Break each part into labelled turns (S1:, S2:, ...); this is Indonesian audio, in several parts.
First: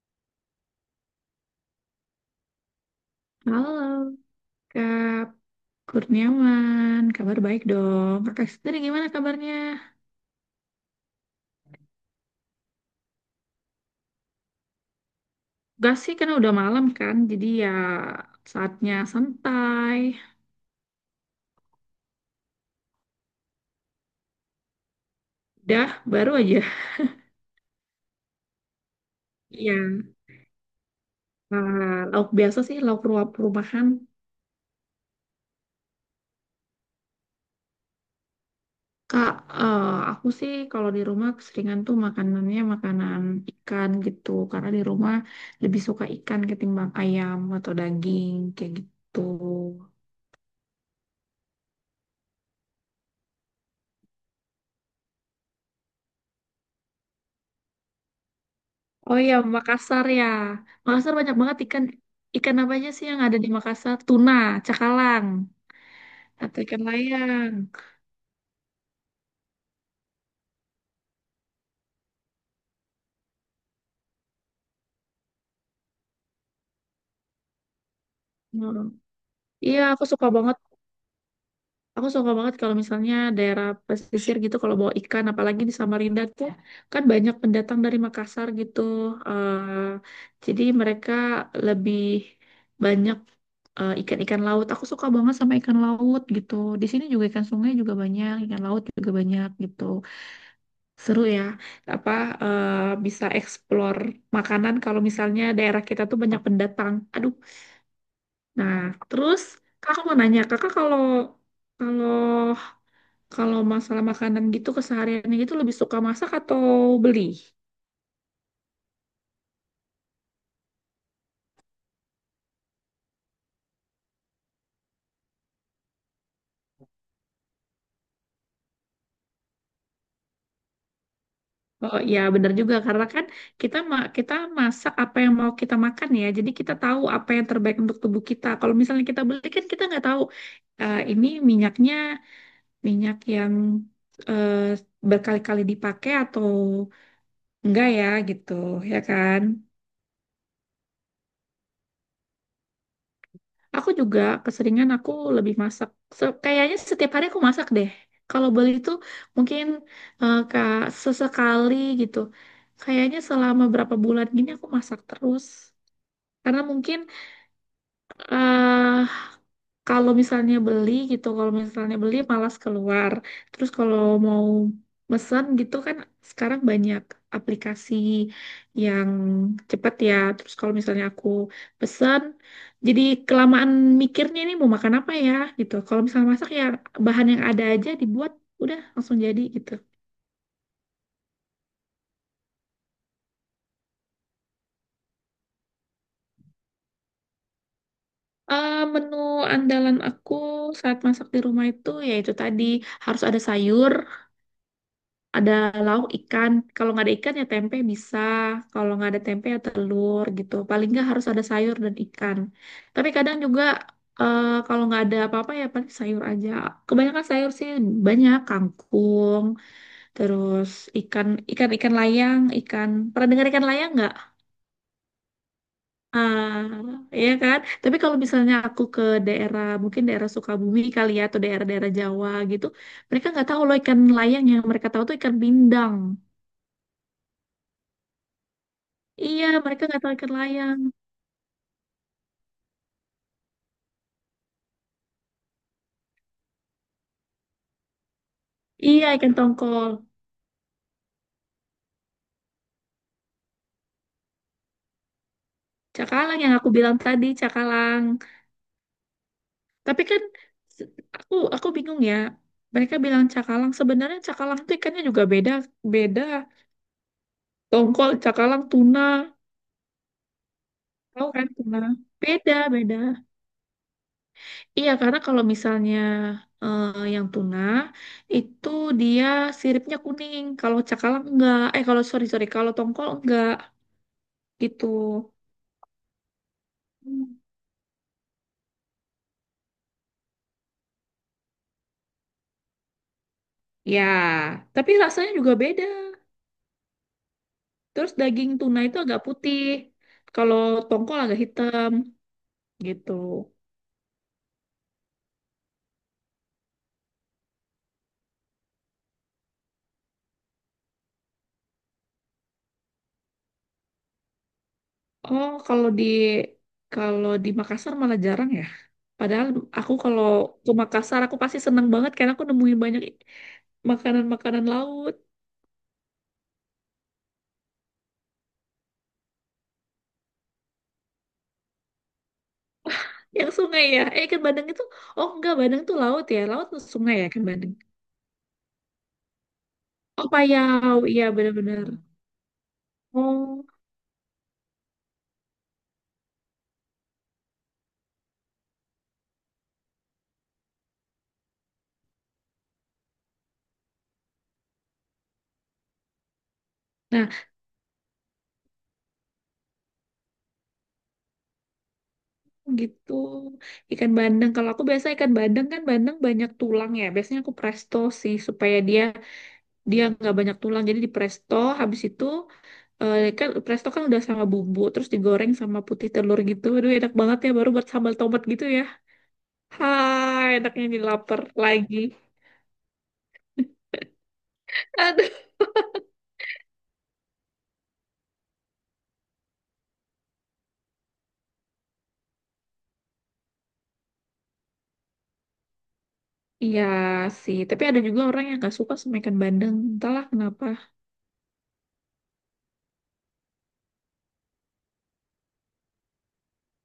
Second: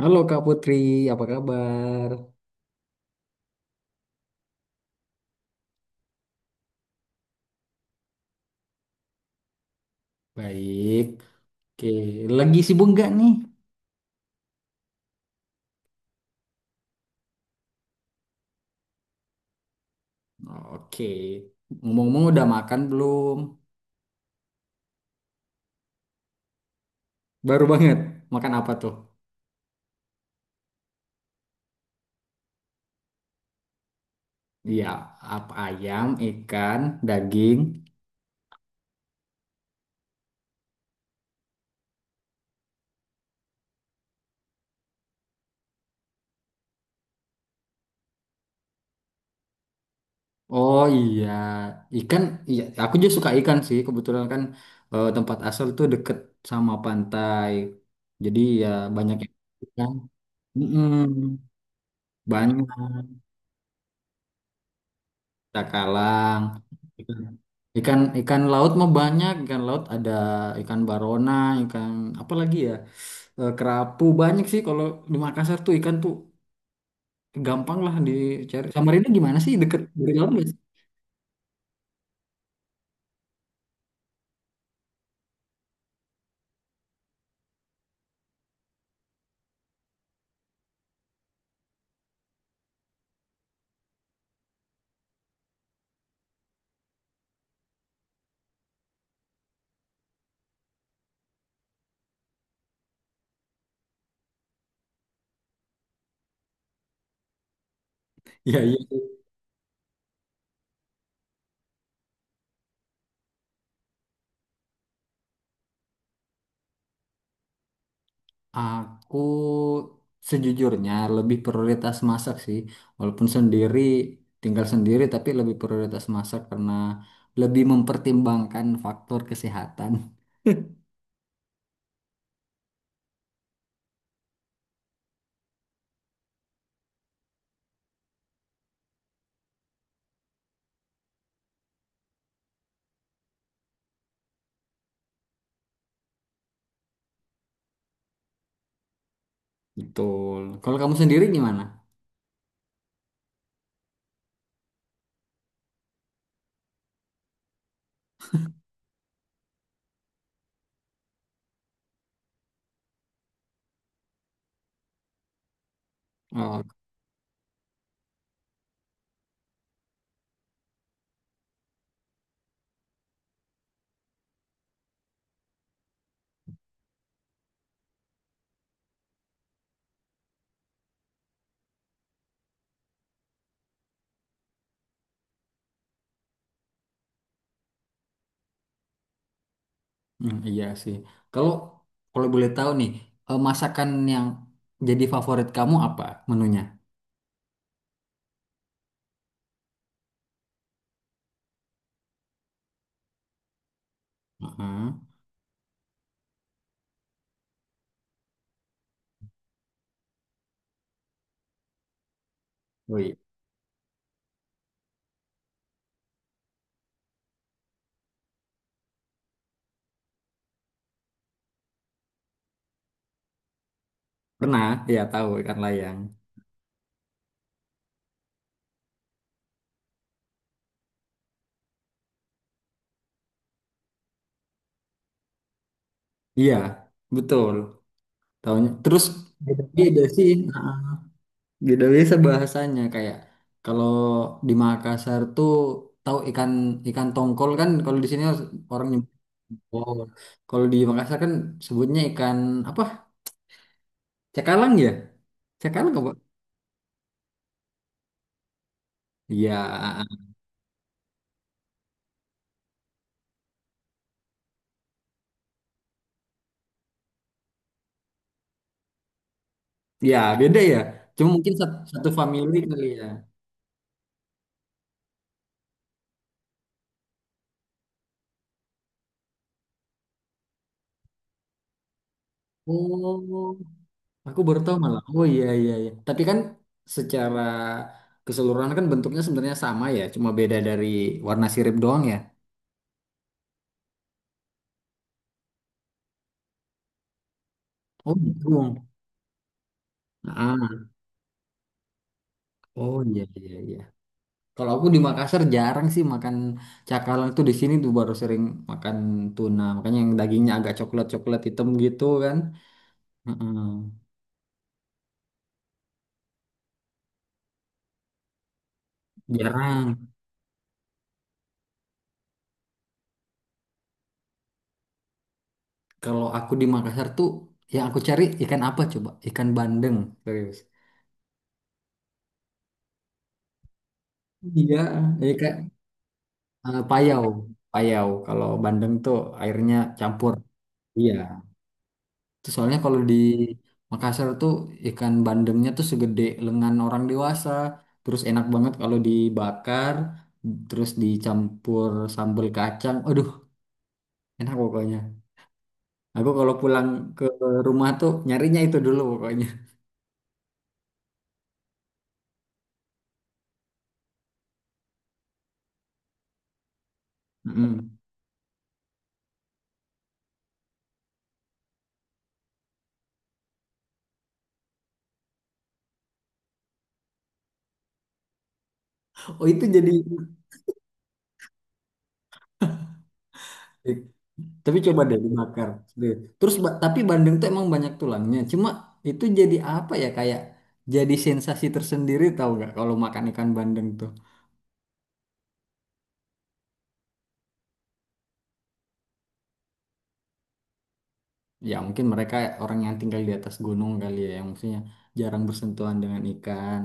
S1: Halo Kak Putri, apa kabar?
S2: Halo, Kak Kurniawan. Kabar baik dong. Kakak sendiri gimana kabarnya?
S1: Baik. Oke, lagi sibuk nggak nih?
S2: Gak sih, karena udah malam kan. Jadi ya saatnya santai.
S1: Oke. Ngomong-ngomong udah makan belum?
S2: Udah, baru aja.
S1: Baru banget. Makan apa tuh?
S2: Iya, lauk biasa sih, lauk ruap rumahan.
S1: Iya, apa ayam, ikan, daging.
S2: Kak, eh, aku sih kalau di rumah keseringan tuh makanannya makanan ikan gitu. Karena di rumah lebih suka ikan ketimbang ayam atau daging kayak gitu.
S1: Oh iya, ikan. Iya, aku juga suka ikan sih. Kebetulan kan tempat asal tuh deket sama pantai. Jadi ya banyak
S2: Oh
S1: yang
S2: iya,
S1: ikan.
S2: Makassar ya.
S1: Mm-mm,
S2: Makassar banyak banget ikan. Ikan
S1: banyak.
S2: apa aja sih yang ada di Makassar? Tuna, cakalang,
S1: Cakalang.
S2: atau ikan layang.
S1: Ikan ikan laut mah banyak, ikan laut ada ikan barona, ikan apa lagi ya? Kerapu banyak sih kalau di Makassar tuh ikan tuh gampang lah dicari.
S2: Hmm.
S1: Samarinda gimana sih
S2: Iya,
S1: deket
S2: aku
S1: dari
S2: suka
S1: laut nggak sih?
S2: banget. Aku suka banget kalau misalnya daerah pesisir gitu, kalau bawa ikan, apalagi di Samarinda tuh kan banyak pendatang dari Makassar gitu. Eh, jadi mereka lebih banyak ikan-ikan laut. Aku suka banget sama ikan laut gitu. Di sini juga ikan sungai juga banyak, ikan laut juga banyak gitu. Seru ya, apa, eh, bisa explore makanan kalau misalnya daerah kita tuh banyak pendatang. Aduh.
S1: Iya
S2: Nah,
S1: iya.
S2: terus kakak mau nanya, kakak kalau kalau kalau masalah makanan gitu kesehariannya gitu lebih suka masak atau beli?
S1: Aku sejujurnya lebih prioritas masak sih, walaupun sendiri tinggal sendiri tapi lebih prioritas masak karena lebih mempertimbangkan faktor kesehatan.
S2: Oh iya benar juga karena kan kita masak apa yang mau kita makan ya. Jadi kita tahu apa yang terbaik untuk tubuh kita. Kalau misalnya kita beli kan kita nggak tahu ini minyaknya minyak yang eh, berkali-kali dipakai atau enggak ya gitu ya kan.
S1: Betul. Kalau kamu sendiri gimana?
S2: Aku juga keseringan, aku lebih masak. Kayaknya setiap hari aku masak deh. Kalau beli itu mungkin sesekali gitu. Kayaknya selama berapa bulan gini aku masak terus karena mungkin. eh, Kalau misalnya beli gitu, kalau misalnya beli malas keluar. Terus kalau mau mesen gitu kan sekarang banyak aplikasi yang cepat ya. Terus kalau misalnya aku pesen, jadi kelamaan mikirnya ini mau makan apa ya gitu. Kalau misalnya masak ya bahan yang ada aja dibuat, udah langsung jadi gitu.
S1: Hmm, iya sih. Kalau kalau boleh tahu nih, masakan yang jadi favorit kamu apa menunya?
S2: Menu andalan aku saat masak di rumah itu ya itu tadi, harus ada sayur,
S1: Heeh.
S2: ada lauk ikan. Kalau nggak ada ikan ya tempe bisa, kalau nggak ada tempe ya telur gitu. Paling nggak harus ada sayur dan ikan,
S1: Oh
S2: tapi
S1: iya
S2: kadang juga kalau nggak ada apa-apa ya paling sayur aja. Kebanyakan sayur sih, banyak kangkung. Terus ikan ikan ikan layang. Ikan, pernah dengar ikan layang nggak?
S1: pernah ya tahu ikan layang.
S2: Ah, ya kan, tapi kalau misalnya aku ke daerah, mungkin daerah Sukabumi kali ya atau daerah-daerah Jawa gitu, mereka nggak tahu loh ikan layang, yang mereka tahu tuh ikan bindang.
S1: Iya, betul. Tahunya. Terus
S2: Iya, mereka
S1: beda-beda
S2: nggak tahu
S1: sih.
S2: ikan
S1: Heeh.
S2: layang.
S1: Beda biasa bahasanya kayak kalau di Makassar tuh tahu ikan ikan tongkol kan kalau di sini orang
S2: Iya,
S1: nyebut
S2: ikan tongkol.
S1: tongkol. Kalau di Makassar kan sebutnya ikan apa? Cakalang ya? Cakalang apa?
S2: Cakalang yang aku bilang tadi, cakalang.
S1: Iya,
S2: Tapi kan se- aku bingung ya. Mereka bilang cakalang. Sebenarnya cakalang itu ikannya juga beda beda. Tongkol, cakalang, tuna.
S1: Ya, beda ya.
S2: Tahu
S1: Cuma
S2: kan
S1: mungkin
S2: tuna?
S1: satu
S2: Beda,
S1: family kali
S2: beda.
S1: ya.
S2: Iya, karena kalau misalnya eh, yang tuna itu dia siripnya kuning. Kalau cakalang enggak. Kalau sorry sorry, kalau tongkol
S1: Oh,
S2: enggak
S1: aku baru tahu
S2: gitu.
S1: malah. Oh iya iya iya. Tapi kan
S2: Hmm.
S1: secara keseluruhan kan bentuknya sebenarnya sama ya, cuma beda dari warna sirip doang ya.
S2: Ya, tapi rasanya juga beda. Terus
S1: Oh, gitu.
S2: daging tuna itu agak putih. Kalau
S1: Ah,
S2: tongkol agak hitam
S1: oh
S2: gitu.
S1: iya iya iya. Kalau aku di Makassar jarang sih makan cakalang itu di sini tuh baru sering makan tuna. Makanya yang dagingnya agak coklat-coklat hitam gitu kan. Heeh.
S2: Oh, kalau di Makassar malah jarang ya. Padahal aku
S1: Jarang.
S2: kalau ke Makassar aku pasti seneng banget karena aku nemuin banyak makanan-makanan laut
S1: Kalau aku di Makassar tuh yang aku cari ikan apa coba? Ikan bandeng, serius.
S2: yang sungai ya. Ikan bandeng
S1: Iya,
S2: itu, oh enggak,
S1: ikan
S2: bandeng itu laut ya. Laut itu sungai ya
S1: payau.
S2: ikan bandeng.
S1: Payau kalau bandeng tuh airnya
S2: Oh
S1: campur.
S2: payau,
S1: Iya.
S2: iya benar-benar.
S1: Itu soalnya kalau di
S2: Oh,
S1: Makassar tuh ikan bandengnya tuh segede lengan orang dewasa. Terus enak banget kalau dibakar, terus dicampur sambal kacang. Aduh, enak pokoknya. Aku kalau pulang ke
S2: nah
S1: rumah tuh nyarinya itu dulu pokoknya.
S2: gitu ikan bandeng. Kalau aku biasa ikan bandeng kan bandeng banyak tulang ya. Biasanya aku presto
S1: Mm.
S2: sih supaya dia dia nggak banyak tulang, jadi di presto. Habis itu kan presto kan udah sama bumbu terus digoreng sama putih telur gitu, aduh enak banget ya, baru buat sambal tomat gitu ya.
S1: Oh, itu jadi.
S2: Hai, enaknya jadi lapar lagi.
S1: Tapi coba deh
S2: Aduh,
S1: dibakar. Deh. Terus tapi bandeng tuh emang banyak tulangnya. Cuma itu jadi apa ya kayak jadi sensasi tersendiri tahu nggak kalau makan ikan bandeng tuh.
S2: iya sih, tapi ada juga orang yang nggak suka sama ikan bandeng, entahlah kenapa.
S1: Ya mungkin mereka orang yang tinggal di atas gunung kali ya, yang maksudnya jarang bersentuhan dengan ikan.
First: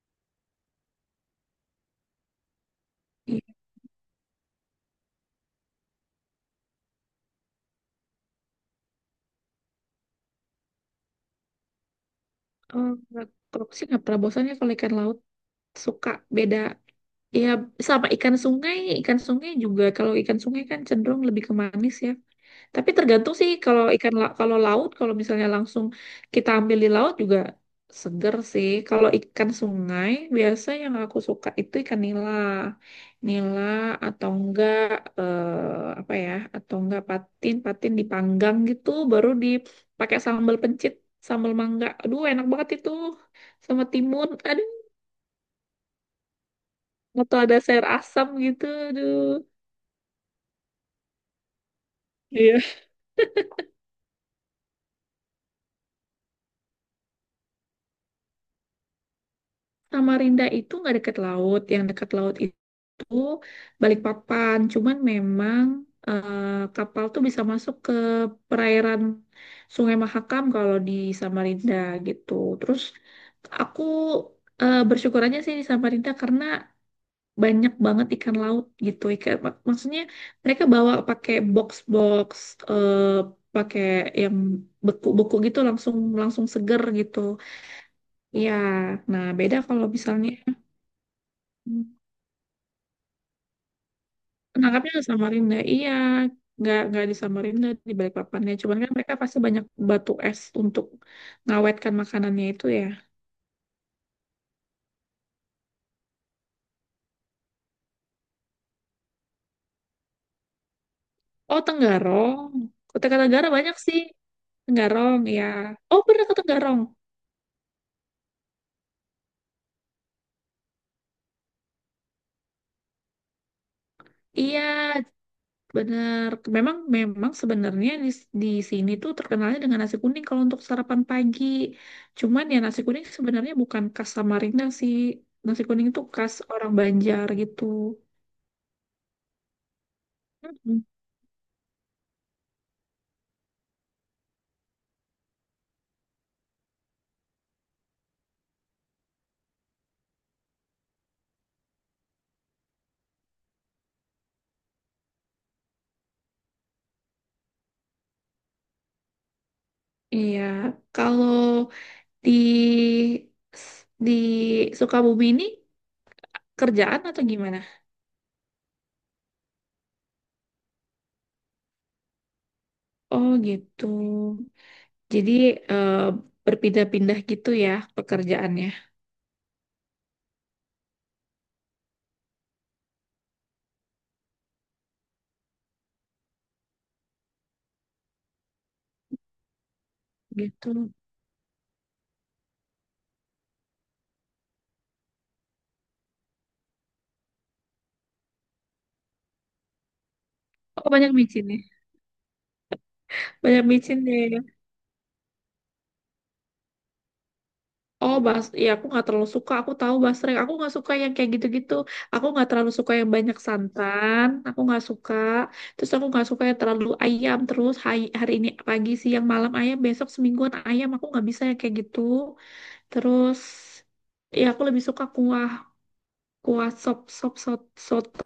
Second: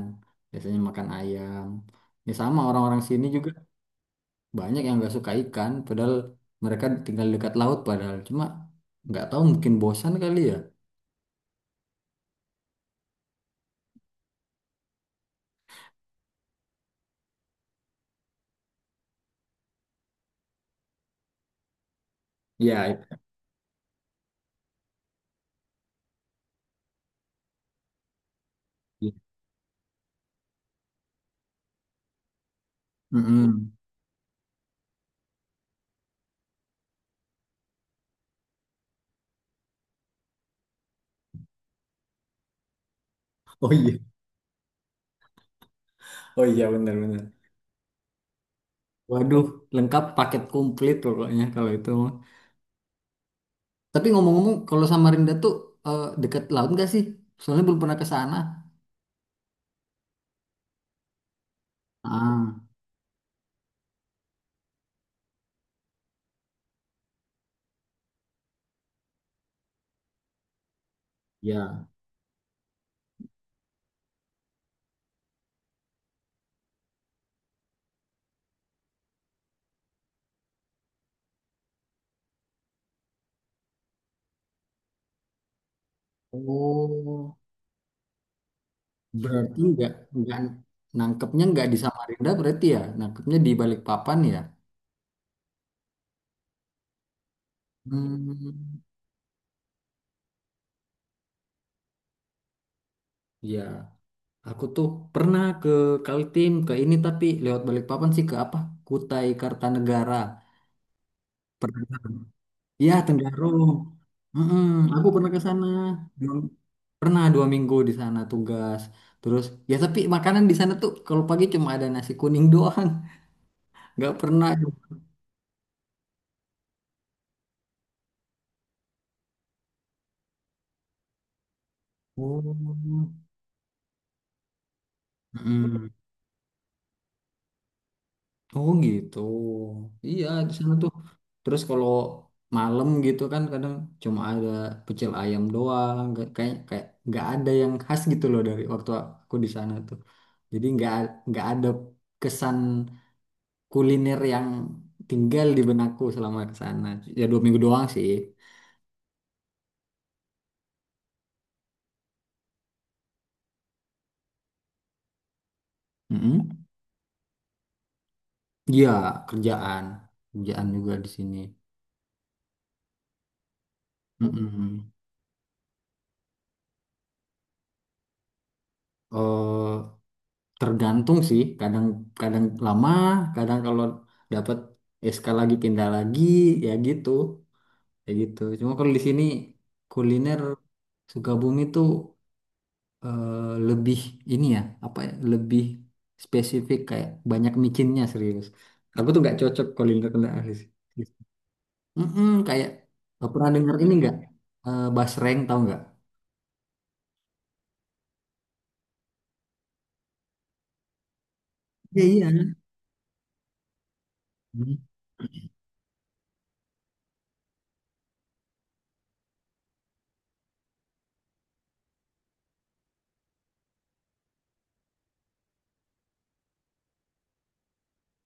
S1: Biasanya makan ayam. Ya sama orang-orang sini juga
S2: Iya,
S1: banyak yang nggak suka ikan, padahal mereka tinggal dekat laut padahal. Cuma nggak tahu mungkin bosan kali ya.
S2: oh, kalau aku sih nggak pernah bosan ya kalau ikan laut, suka. Beda ya sama ikan sungai. Ikan sungai juga, kalau ikan sungai kan cenderung lebih ke manis ya.
S1: Ya.
S2: Tapi
S1: Itu.
S2: tergantung sih, kalau laut kalau misalnya langsung kita ambil di laut juga seger sih. Kalau ikan sungai biasa yang aku suka itu ikan nila. Nila
S1: Mm-mm.
S2: atau enggak eh, apa ya? Atau enggak patin, patin dipanggang gitu baru dipakai sambal pencit, sambal mangga. Aduh enak banget itu.
S1: Oh
S2: Sama
S1: iya,
S2: timun. Aduh,
S1: oh iya benar-benar.
S2: atau ada sayur asam gitu. Aduh.
S1: Waduh, lengkap paket komplit pokoknya kalau itu mah.
S2: Iya.
S1: Tapi ngomong-ngomong, kalau Samarinda tuh dekat laut nggak sih? Soalnya belum pernah ke sana.
S2: Samarinda itu nggak dekat laut. Yang dekat laut
S1: Ah,
S2: itu Balikpapan. Cuman memang eh, kapal tuh bisa masuk ke perairan Sungai Mahakam kalau di Samarinda
S1: ya.
S2: gitu. Terus aku bersyukur aja sih di Samarinda karena banyak banget ikan laut gitu. Maksudnya mereka bawa pakai box-box, eh, pakai yang beku-beku gitu, langsung langsung seger gitu.
S1: Oh,
S2: Iya, nah beda
S1: berarti
S2: kalau
S1: nggak
S2: misalnya
S1: nggak nangkepnya nggak di Samarinda berarti ya? Nangkepnya di Balikpapan ya?
S2: nangkapnya di Samarinda, iya. Nggak di Samarinda, di Balikpapan ya. Cuman
S1: Hmm,
S2: kan mereka pasti banyak batu es untuk ngawetkan makanannya itu ya.
S1: ya. Aku tuh pernah ke Kaltim ke ini tapi lewat Balikpapan sih ke apa? Kutai Kartanegara.
S2: Oh,
S1: Pernah.
S2: Tenggarong.
S1: Iya,
S2: Kota Tenggara
S1: Tenggarong.
S2: banyak sih.
S1: Mm-mm, aku
S2: Tenggarong,
S1: pernah ke
S2: ya.
S1: sana.
S2: Oh, pernah ke Tenggarong.
S1: Pernah 2 minggu di sana tugas. Terus ya tapi makanan di sana tuh kalau pagi cuma ada nasi kuning doang. Nggak pernah.
S2: Iya, bener. Memang, memang sebenarnya di sini tuh terkenalnya dengan nasi kuning kalau untuk sarapan pagi. Cuman ya nasi kuning
S1: Oh.
S2: sebenarnya bukan khas Samarinda sih. Nasi
S1: Mm.
S2: kuning itu khas orang Banjar gitu.
S1: Oh gitu. Iya di sana tuh. Terus kalau malam gitu kan kadang cuma ada pecel ayam doang. Kayak kayak nggak ada yang khas gitu loh dari waktu aku di sana tuh. Jadi nggak ada kesan kuliner yang tinggal di benakku selama ke sana. Ya 2 minggu doang sih.
S2: Iya, kalau di di Sukabumi ini
S1: Mm-mm.
S2: kerjaan atau gimana?
S1: Iya, kerjaan, kerjaan juga di sini.
S2: Oh gitu.
S1: Mm-mm.
S2: Jadi eh, berpindah-pindah gitu ya pekerjaannya.
S1: Eh, Tergantung sih, kadang-kadang lama, kadang kalau dapat SK lagi pindah lagi, ya gitu, ya gitu. Cuma kalau di sini kuliner
S2: Gitu.
S1: Sukabumi tuh eh, lebih ini ya, apa ya, lebih spesifik kayak banyak micinnya serius. Aku tuh nggak cocok kuliner kuliner di sini.
S2: Oh banyak micin ya.
S1: Mm-mm, kayak pernah
S2: Banyak
S1: dengar ini
S2: micin
S1: nggak?
S2: deh.
S1: Eh, basreng tahu nggak?
S2: Oh ya aku nggak terlalu suka. Aku tahu basreng. Aku nggak suka yang kayak gitu-gitu.
S1: Iya,
S2: Aku
S1: iya.
S2: nggak terlalu suka yang banyak santan. Aku
S1: Hmm.
S2: nggak suka. Terus aku nggak suka yang terlalu ayam, terus hari ini pagi siang malam ayam, besok semingguan ayam. Aku nggak bisa yang kayak gitu. Terus ya aku lebih suka kuah, kuah sop sop sot- soto.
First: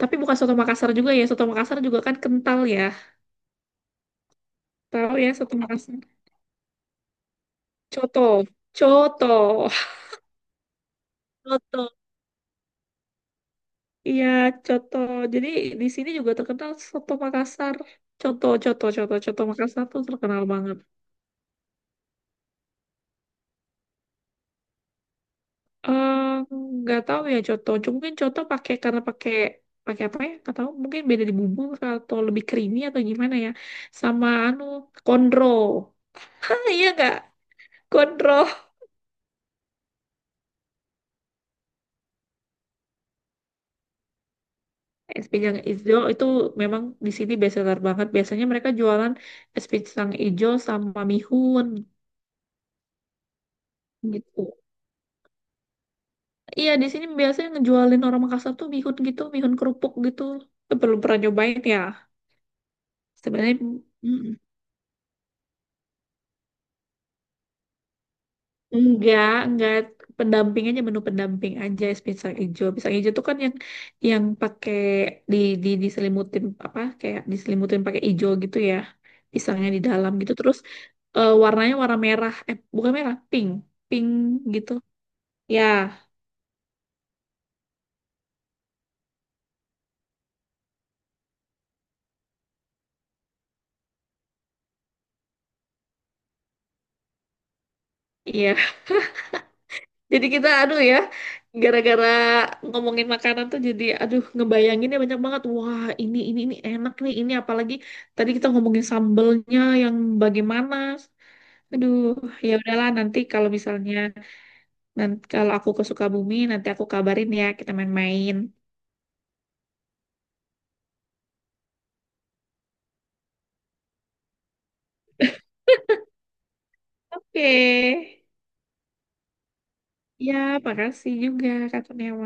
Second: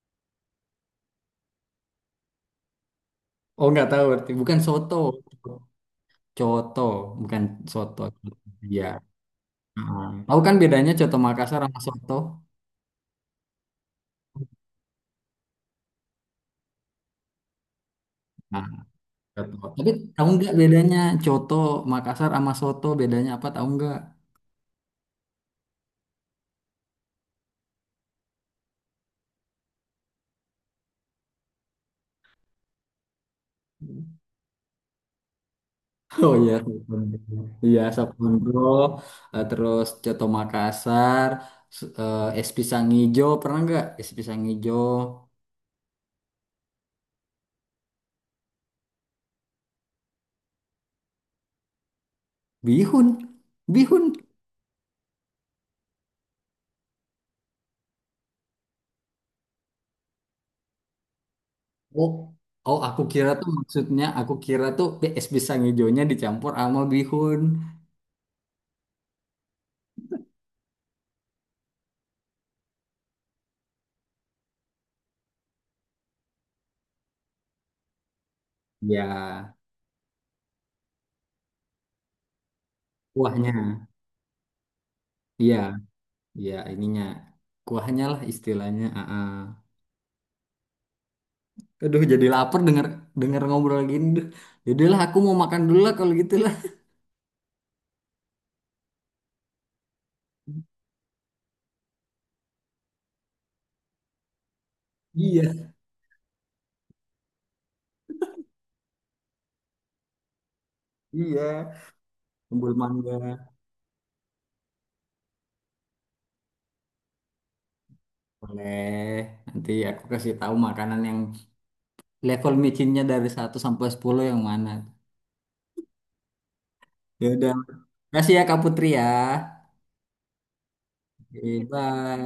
S2: Tapi bukan soto Makassar juga ya. Soto Makassar juga kan kental ya.
S1: Oh nggak tahu berarti bukan soto,
S2: Tahu ya soto Makassar.
S1: coto bukan soto.
S2: Coto.
S1: Iya.
S2: Coto.
S1: Ah. Tahu kan bedanya coto Makassar sama
S2: Coto.
S1: soto?
S2: Iya, coto. Jadi di sini juga terkenal soto Makassar. Coto,
S1: Nah,
S2: coto, coto, coto
S1: coto.
S2: Makassar
S1: Tapi
S2: tuh
S1: tahu
S2: terkenal
S1: nggak
S2: banget.
S1: bedanya coto Makassar sama soto bedanya apa tahu nggak?
S2: Eh, nggak tahu ya coto. Cuma mungkin coto pakai, karena pakai pakai apa ya? Nggak tahu. Mungkin beda di bumbu atau lebih creamy atau gimana ya. Sama anu kondro.
S1: Oh iya,
S2: Hah, iya nggak?
S1: Sabondro. Iya
S2: Gondroh.
S1: Sabondro, terus coto Makassar, es pisang hijau pernah nggak? Es pisang hijau,
S2: Es pisang hijau itu memang di sini bestseller banget. Biasanya mereka jualan es pisang hijau sama mihun
S1: bihun, bihun.
S2: gitu. Iya, di sini biasanya ngejualin orang Makassar tuh mihun gitu, mihun kerupuk gitu. Itu belum pernah nyobain ya.
S1: Oh, oh aku kira tuh
S2: Sebenarnya,
S1: maksudnya
S2: mm,
S1: aku kira tuh es pisang hijaunya dicampur sama bihun.
S2: enggak, pendamping aja, menu pendamping aja es pisang hijau. Pisang hijau tuh kan yang pakai di di diselimutin, apa, kayak diselimutin pakai hijau gitu ya.
S1: Ya,
S2: Pisangnya di dalam gitu terus warnanya warna merah. Bukan merah, pink.
S1: kuahnya.
S2: Pink gitu.
S1: Iya,
S2: Ya,
S1: iya ininya. Kuahnya lah istilahnya. Heeh. Aduh, jadi lapar denger denger ngobrol gini. Duh, yaudahlah aku mau makan dulu lah kalau gitu lah.
S2: iya. Jadi kita, aduh ya, gara-gara ngomongin makanan tuh jadi aduh, ngebayanginnya banyak banget.
S1: Iya,
S2: Wah, ini enak nih. Ini apalagi tadi kita ngomongin sambelnya yang bagaimana.
S1: iya.
S2: Aduh, ya
S1: Sambal
S2: udahlah
S1: mangga.
S2: nanti kalau misalnya, nanti kalau aku ke Sukabumi nanti aku kabarin ya, kita main-main.
S1: Boleh. Nanti aku kasih tahu makanan yang level micinnya dari 1 sampai 10 yang mana. Ya
S2: Oke.
S1: udah. Kasih ya Kak Putri ya.
S2: Ya, makasih juga
S1: Oke,
S2: Kak
S1: Bye.
S2: Kurniawan.